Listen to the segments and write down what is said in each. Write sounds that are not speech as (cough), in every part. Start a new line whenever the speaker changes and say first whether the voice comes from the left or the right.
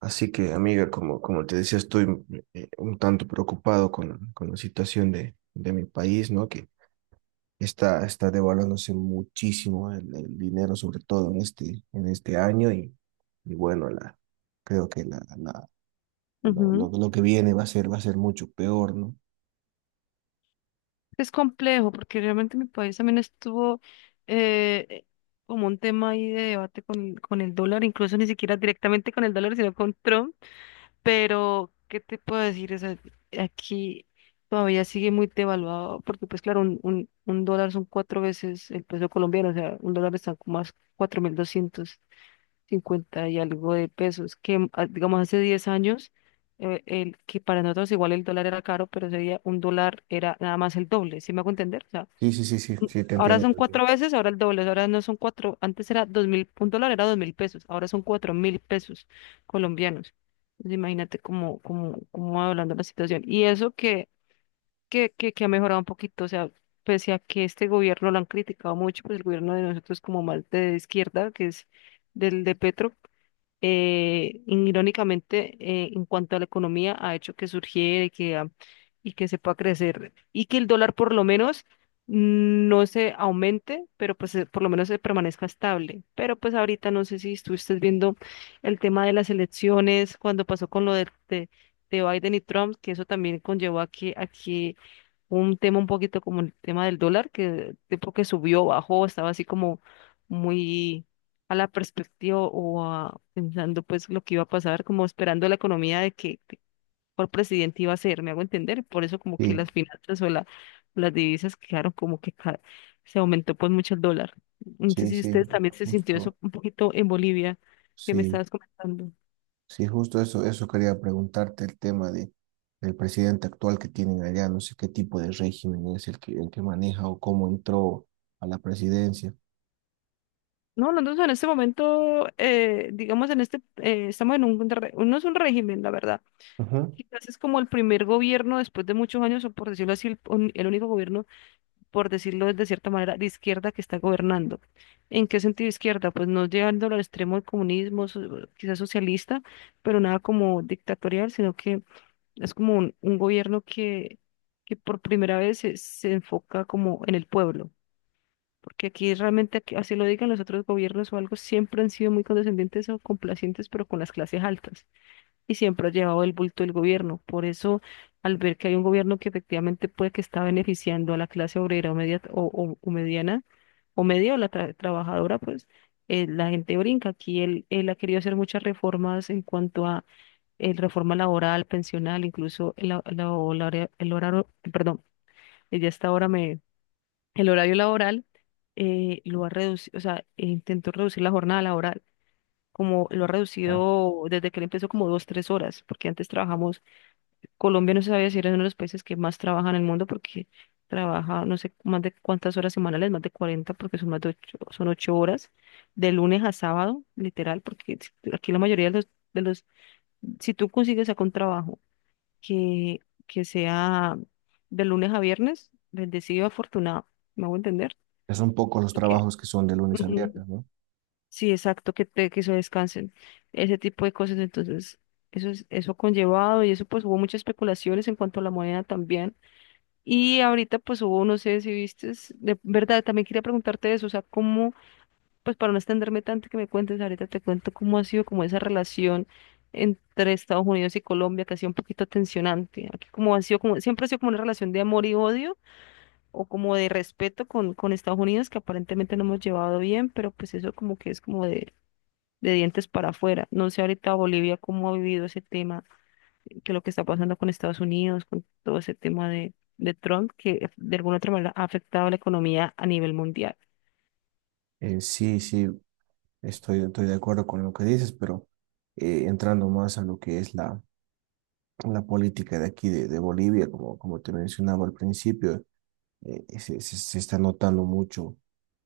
right: Así que, amiga, como te decía, estoy un tanto preocupado con la situación de mi país, ¿no? Que está devaluándose muchísimo el dinero, sobre todo en este año, y, bueno, creo que
left: Ujú.
right: lo que viene va a ser mucho peor, ¿no?
left: Es complejo porque realmente mi país también estuvo eh, eh, como un tema ahí de debate con, el dólar, incluso ni siquiera directamente con el dólar, sino con Trump. Pero, ¿qué te puedo decir? O sea, aquí todavía sigue muy devaluado porque, pues claro, un dólar son cuatro veces el peso colombiano, o sea, un dólar está como a 4.250 y algo de pesos, que digamos hace 10 años, que para nosotros igual el dólar era caro, pero ese día un dólar era nada más el doble, ¿sí me hago entender? O sea,
right: Sí, sí, sí, sí, sí, te
left: ahora
right: entiendo. Te
left: son
right: entiendo.
left: cuatro veces, ahora el doble, ahora no son cuatro, antes era 2.000, un dólar era 2.000 pesos, ahora son 4.000 pesos colombianos. Entonces, imagínate cómo va hablando la situación. Y eso que, que ha mejorado un poquito, o sea, pese a que este gobierno lo han criticado mucho, pues el gobierno de nosotros como más de izquierda, que es del de Petro, irónicamente, en cuanto a la economía, ha hecho que surgiera y que, y que se pueda crecer y que el dólar por lo menos no se aumente, pero pues por lo menos se permanezca estable. Pero pues ahorita no sé si estuviste viendo el tema de las elecciones, cuando pasó con lo de, de Biden y Trump, que eso también conllevó a que un tema un poquito como el tema del dólar, que tipo que subió, bajó, estaba así como muy a la perspectiva o pensando pues lo que iba a pasar, como esperando la economía de que cuál presidente iba a ser, me hago entender, por eso como que las
right: Sí,
left: finanzas o la, las divisas quedaron como que se aumentó pues mucho el dólar. No sé
right: sí,
left: si
right: sí,
left: ustedes también se sintió eso
right: justo,
left: un poquito en Bolivia, que me
right: sí.
left: estabas comentando.
right: Sí, justo eso quería preguntarte el tema del presidente actual que tienen allá, no sé qué tipo de régimen es el que maneja o cómo entró a la presidencia.
left: No, nosotros en este momento, digamos, en este, estamos en un, no es un régimen, la verdad.
right: Ujú.
left: Quizás es como el primer gobierno después de muchos años, o por decirlo así, el único gobierno, por decirlo de cierta manera, de izquierda que está gobernando. ¿En qué sentido izquierda? Pues no llegando al extremo del comunismo, quizás socialista, pero nada como dictatorial, sino que es como un gobierno que, por primera vez se enfoca como en el pueblo. Porque aquí realmente, así lo digan los otros gobiernos o algo, siempre han sido muy condescendientes o complacientes, pero con las clases altas y siempre ha llevado el bulto del gobierno. Por eso, al ver que hay un gobierno que efectivamente puede que está beneficiando a la clase obrera o, media, o, o mediana, o media o la trabajadora, pues la gente brinca. Aquí él ha querido hacer muchas reformas en cuanto a reforma laboral, pensional, incluso el, la- la- o la hora- el horario, perdón, ya hasta ahora me, el horario laboral lo ha reducido, o sea, intentó reducir la jornada laboral como lo ha
right: Ya.
left: reducido desde que él empezó como dos, tres horas, porque antes trabajamos. Colombia no se sabía si era uno de los países que más trabaja en el mundo porque trabaja no sé más de cuántas horas semanales, más de 40 porque son más de 8, son 8 horas de lunes a sábado, literal, porque aquí la mayoría de los si tú consigues acá un trabajo que, sea de lunes a viernes, bendecido, afortunado, ¿me hago entender?
right: Que son pocos los
left: Porque
right: trabajos que son de lunes a
left: ujú,
right: viernes, ¿no?
left: sí, exacto, que te que se descansen, ese tipo de cosas, entonces eso es, eso conllevado y eso pues hubo muchas especulaciones en cuanto a la moneda también. Y ahorita pues hubo, no sé si viste, de verdad, también quería preguntarte eso, o sea, cómo, pues para no extenderme tanto que me cuentes, ahorita te cuento cómo ha sido como esa relación entre Estados Unidos y Colombia, que ha sido un poquito tensionante. Aquí como ha sido como, siempre ha sido como una relación de amor y odio, o como de respeto con, Estados Unidos, que aparentemente no hemos llevado bien, pero pues eso como que es como de, dientes para afuera. No sé ahorita Bolivia cómo ha vivido ese tema que lo que está pasando con Estados Unidos, con todo ese tema de, Trump, que de alguna otra manera ha afectado la economía a nivel mundial.
right: Sí, sí, estoy de acuerdo con lo que dices, pero entrando más a lo que es la política de aquí de Bolivia, como te mencionaba al principio, se, se está notando mucho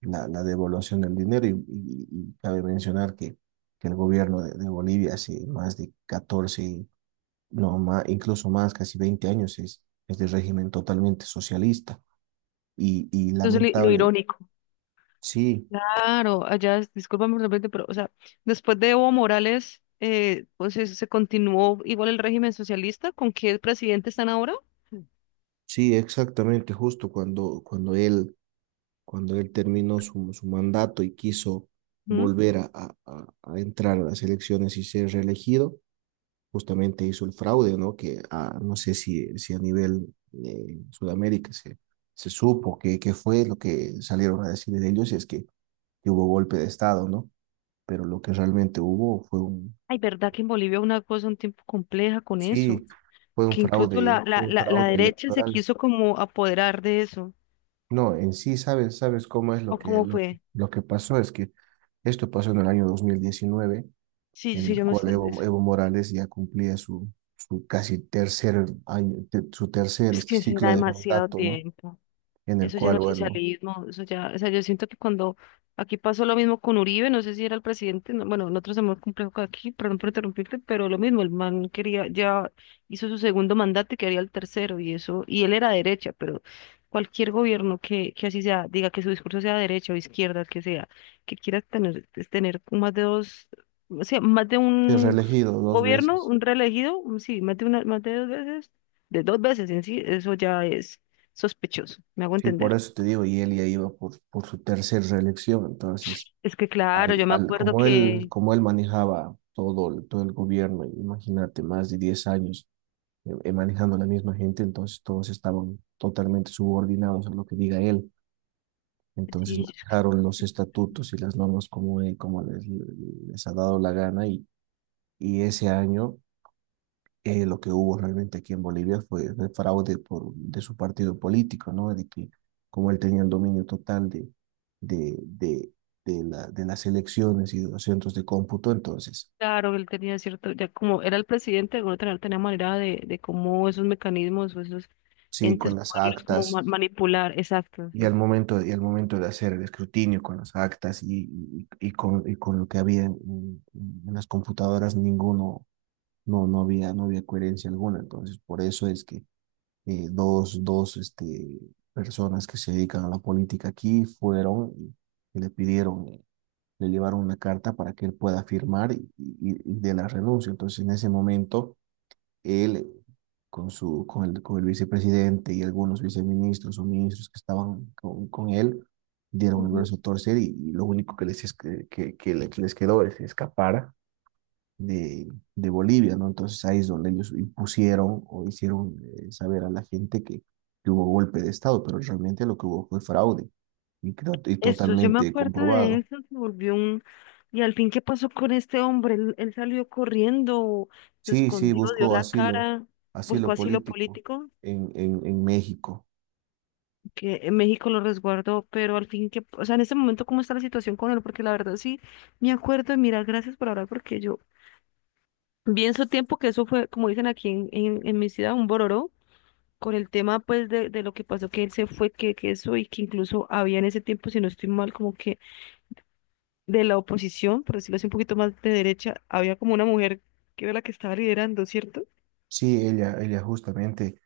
right: la devaluación del dinero y cabe mencionar que el gobierno de Bolivia hace más de 14, no, más, incluso más, casi 20 años es de régimen totalmente socialista y
left: Entonces, lo
right: lamentable.
left: irónico.
right: Sí,
left: Claro, allá, discúlpame por repente, pero, o sea, después de Evo Morales, pues se continuó igual el régimen socialista, ¿con qué presidente están ahora?
right: sí, exactamente, justo cuando él terminó su mandato y quiso
left: ¿Mm?
right: volver a entrar a las elecciones y ser reelegido, justamente hizo el fraude, ¿no? Que no sé si, si a nivel Sudamérica se, se supo que fue lo que salieron a decir de ellos, y es que hubo golpe de Estado, ¿no? Pero lo que realmente hubo fue
left: Ay, verdad que en Bolivia una cosa un tiempo compleja con eso,
right: sí,
left: que incluso la,
right: fue
left: la,
right: un
left: la, la
right: fraude
left: derecha se
right: electoral.
left: quiso como apoderar de eso,
right: No, en sí, ¿sabes, cómo es lo
left: ¿o
right: que,
left: cómo
right: lo,
left: fue?
right: lo que pasó? Es que esto pasó en el año 2019,
left: Sí,
right: en
left: sí,
right: el
left: yo me...
right: cual Evo Morales ya cumplía su casi tercer año, su tercer
left: Es que será
right: ciclo de
left: demasiado
right: mandato, ¿no?
left: tiempo.
right: En el
left: Eso ya no
right: cual,
left: es
right: bueno,
left: socialismo. Eso ya, o sea, yo siento que cuando aquí pasó lo mismo con Uribe, no sé si era el presidente, bueno, nosotros somos complejo que aquí, perdón por interrumpirte, pero lo mismo, el man quería, ya hizo su segundo mandato y quería el tercero, y eso, y él era derecha, pero cualquier gobierno que, así sea, diga que su discurso sea derecha o izquierda, que sea, que quiera tener, es tener más de dos, o sea, más de
right: es
left: un
right: reelegido dos
left: gobierno,
right: veces.
left: un reelegido, sí, más de una, más de dos veces en sí, eso ya es sospechoso, ¿me hago
right: Sí, por
left: entender?
right: eso te digo, y él ya iba por su tercera reelección. Entonces,
left: Es que claro, yo me acuerdo
right: como él,
left: que,
right: como él manejaba todo, todo el gobierno, imagínate, más de 10 años manejando a la misma gente, entonces todos estaban totalmente subordinados a lo que diga él. Entonces
left: sí,
right: manejaron los estatutos y las normas como les ha dado la gana y ese año lo que hubo realmente aquí en Bolivia fue el fraude de su partido político, ¿no? De que como él tenía el dominio total de, de, de las elecciones y de los centros de cómputo, entonces,
left: claro, él tenía cierto, ya como era el presidente, de alguna manera tenía manera de, cómo esos mecanismos o esos
right: sí,
left: entes
right: con las
left: poderlos como
right: actas
left: manipular, exacto, o
right: y
left: sea,
right: y al momento de hacer el escrutinio con las actas y con lo que había en las computadoras, no, no había coherencia alguna, entonces por eso es que dos personas que se dedican a la política aquí fueron y le pidieron, le llevaron una carta para que él pueda firmar y de la renuncia. Entonces, en ese momento, él con el vicepresidente y algunos viceministros o ministros que estaban con él, dieron el
left: ujú.
right: brazo a torcer y lo único que les, es- que le- que les quedó es escapar de, de Bolivia, ¿no? Entonces ahí es donde ellos impusieron o hicieron saber a la gente que hubo golpe de Estado, pero realmente lo que hubo fue fraude y, creo, y
left: Eso, yo me
right: totalmente
left: acuerdo de
right: comprobado.
left: eso, se volvió un... Y al fin, ¿qué pasó con este hombre? Él salió corriendo, se
right: Sí, sí,
left: escondió, dio
right: buscó
left: la
right: asilo,
left: cara, buscó
right: asilo
left: asilo
right: político
left: político.
right: en México.
left: Que México lo resguardó, pero al fin que, o sea, en este momento, ¿cómo está la situación con él? Porque la verdad sí, me acuerdo, y mira, gracias por hablar, porque yo vi en su tiempo que eso fue, como dicen aquí en mi ciudad, un bororó, con el tema pues de, lo que pasó, que él se fue, que eso, y que incluso había en ese tiempo, si no estoy mal, como que de la oposición, por decirlo así, un poquito más de derecha, había como una mujer que era la que estaba liderando, ¿cierto?
right: Sí, ella justamente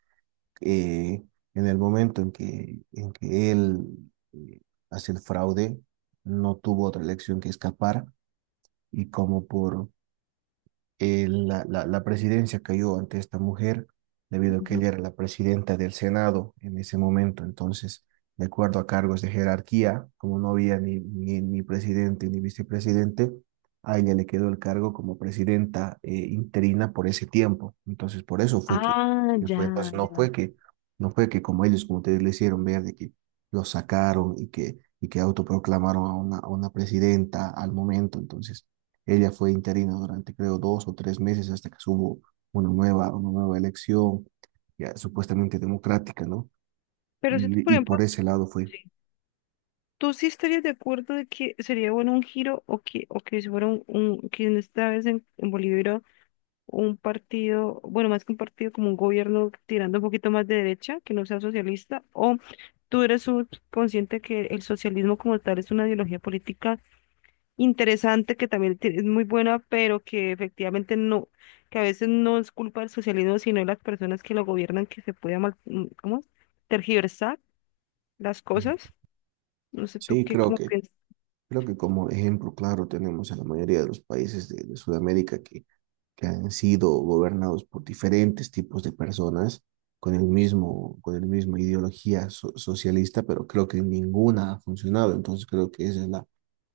right: eh, en el momento en que él eh, hace el fraude, no tuvo otra elección que escapar y como por la presidencia cayó ante esta mujer debido a que
left: Ujú.
right: ella era la presidenta del Senado en ese momento. Entonces, de acuerdo a cargos de jerarquía, como no había ni presidente ni vicepresidente, a ella le quedó el cargo como presidenta interina por ese tiempo. Entonces, por eso fue que,
left: Ah,
right: que
left: ya,
right: fue. Entonces, no
left: ya.
right: fue que, no fue que como ellos, como ustedes le hicieron ver, de que lo sacaron y que autoproclamaron a una presidenta al momento. Entonces, ella fue interina durante, creo, 2 o 3 meses hasta que hubo una nueva elección, ya supuestamente democrática, ¿no?
left: Pero si tú, por
right: Y
left: ejemplo,
right: por ese lado fue.
left: sí, ¿tú sí estarías de acuerdo de que sería bueno un giro o que si fuera que en esta vez en Bolivia hubiera un partido, bueno, más que un partido, como un gobierno tirando un poquito más de derecha, que no sea socialista? ¿O tú eres consciente que el socialismo como tal es una ideología política interesante, que también es muy buena, pero que efectivamente no, que a veces no es culpa del socialismo, sino de las personas que lo gobiernan, que se puede mal, ¿cómo es? Tergiversar las
right: Mm.
left: cosas. No sé tú
right: Sí,
left: qué,
right: creo
left: cómo
right: que,
left: piensas.
right: creo que como ejemplo claro tenemos a la mayoría de los países de Sudamérica que han sido gobernados por diferentes tipos de personas con el mismo ideología socialista, pero creo que ninguna ha funcionado. Entonces creo que esa es la,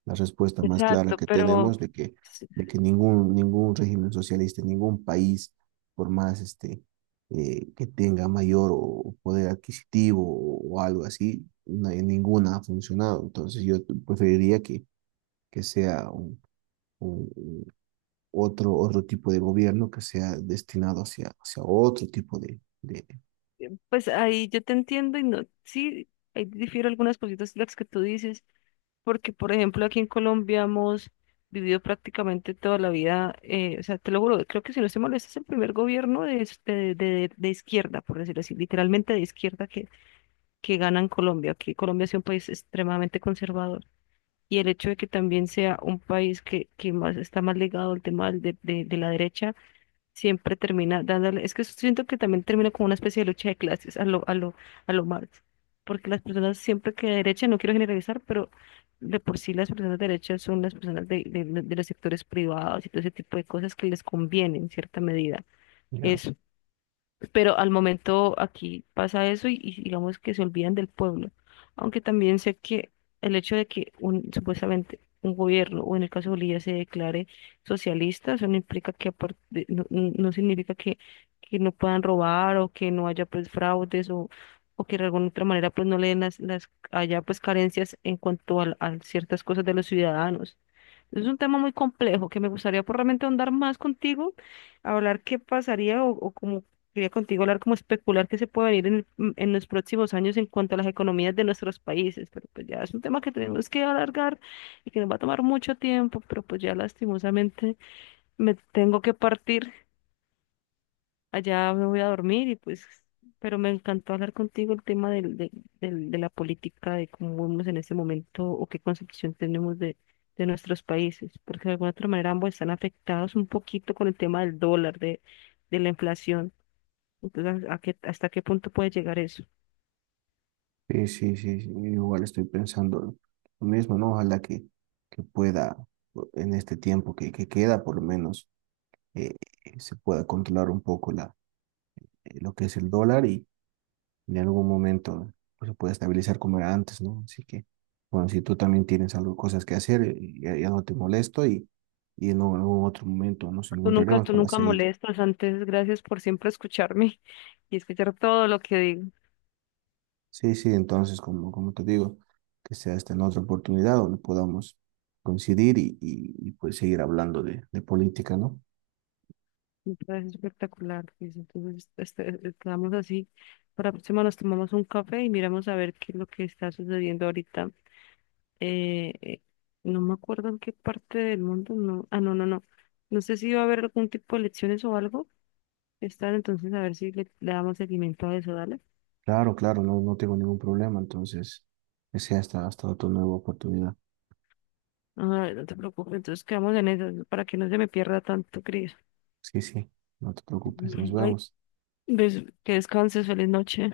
right: la respuesta más clara
left: Exacto,
right: que
left: pero
right: tenemos
left: s-
right: de que ningún régimen socialista, ningún país, por más que tenga mayor o poder adquisitivo o algo así, ninguna ha funcionado. Entonces yo preferiría que sea un, un- otro tipo de gobierno que sea destinado hacia otro tipo de...
left: pues ahí yo te entiendo y no, sí, ahí difiero algunas cositas de las que tú dices, porque por ejemplo aquí en Colombia hemos vivido prácticamente toda la vida, o sea, te lo juro, creo que si no estoy mal, este es el primer gobierno de, de izquierda, por decirlo así, literalmente de izquierda que, gana en Colombia, que Colombia es un país extremadamente conservador. Y el hecho de que también sea un país que, más está más ligado al tema de la derecha siempre termina dándole, es que siento que también termina como una especie de lucha de clases a lo, a lo Marx, porque las personas siempre que de derecha, no quiero generalizar, pero de por sí las personas de derecha son las personas de los sectores privados y todo ese tipo de cosas que les conviene en cierta medida,
right: Ya.
left: pero al momento aquí pasa eso y, digamos que se olvidan del pueblo. Aunque también sé que el hecho de que un, supuestamente un gobierno, o en el caso de Bolivia, se declare socialista, eso no implica que no significa que, no puedan robar o que no haya pues fraudes o, que de alguna otra manera pues no le den las, haya pues carencias en cuanto a ciertas cosas de los ciudadanos. Es un tema muy complejo que me gustaría por realmente ahondar más contigo, hablar qué pasaría. O Quería contigo hablar como especular qué se puede venir en, en los próximos años en cuanto a las economías de nuestros países, pero pues ya es un tema que tenemos que alargar y que nos va a tomar mucho tiempo, pero pues ya lastimosamente me tengo que partir, allá me voy a dormir y pues, pero me encantó hablar contigo el tema de la política, de cómo vemos en este momento o qué concepción tenemos de, nuestros países, porque de alguna otra manera ambos están afectados un poquito con el tema del dólar, de, la inflación. Entonces, ¿a qué, hasta qué punto puede llegar eso?
right: Sí, sí, sí, sí, igual estoy pensando lo mismo, ¿no? Ojalá que pueda, en este tiempo que queda, por lo menos, eh, se pueda controlar un poco lo que es el dólar y en algún momento pues, se pueda estabilizar como era antes, ¿no? Así que, bueno, si tú también tienes algo, cosas que hacer, ya, ya no te molesto y en algún otro momento nos encontraremos
left: Tú
right: para
left: nunca
right: seguir.
left: molestas. Antes, gracias por siempre escucharme (laughs) y escuchar todo lo que digo.
right: Sí, sí, entonces, como te digo, que sea esta en otra oportunidad donde podamos coincidir y pues seguir hablando de política, ¿no?
left: Me parece espectacular, Cris. Entonces, estamos así. Para la próxima nos tomamos un café y miramos a ver qué es lo que está sucediendo ahorita. Eh, eh, no me acuerdo en qué parte del mundo. No. Ah, no, no, no. No sé si va a haber algún tipo de elecciones o algo. Están entonces a ver si le damos seguimiento a eso, dale.
right: Claro, claro, no, no tengo ningún problema, entonces, que sea hasta otra nueva oportunidad.
left: Ah, no te preocupes. Entonces quedamos en eso para que no se me pierda tanto, Cris.
right: Sí, sí, no te preocupes, nos
left: Ay,
right: vemos.
left: que descanses, feliz noche.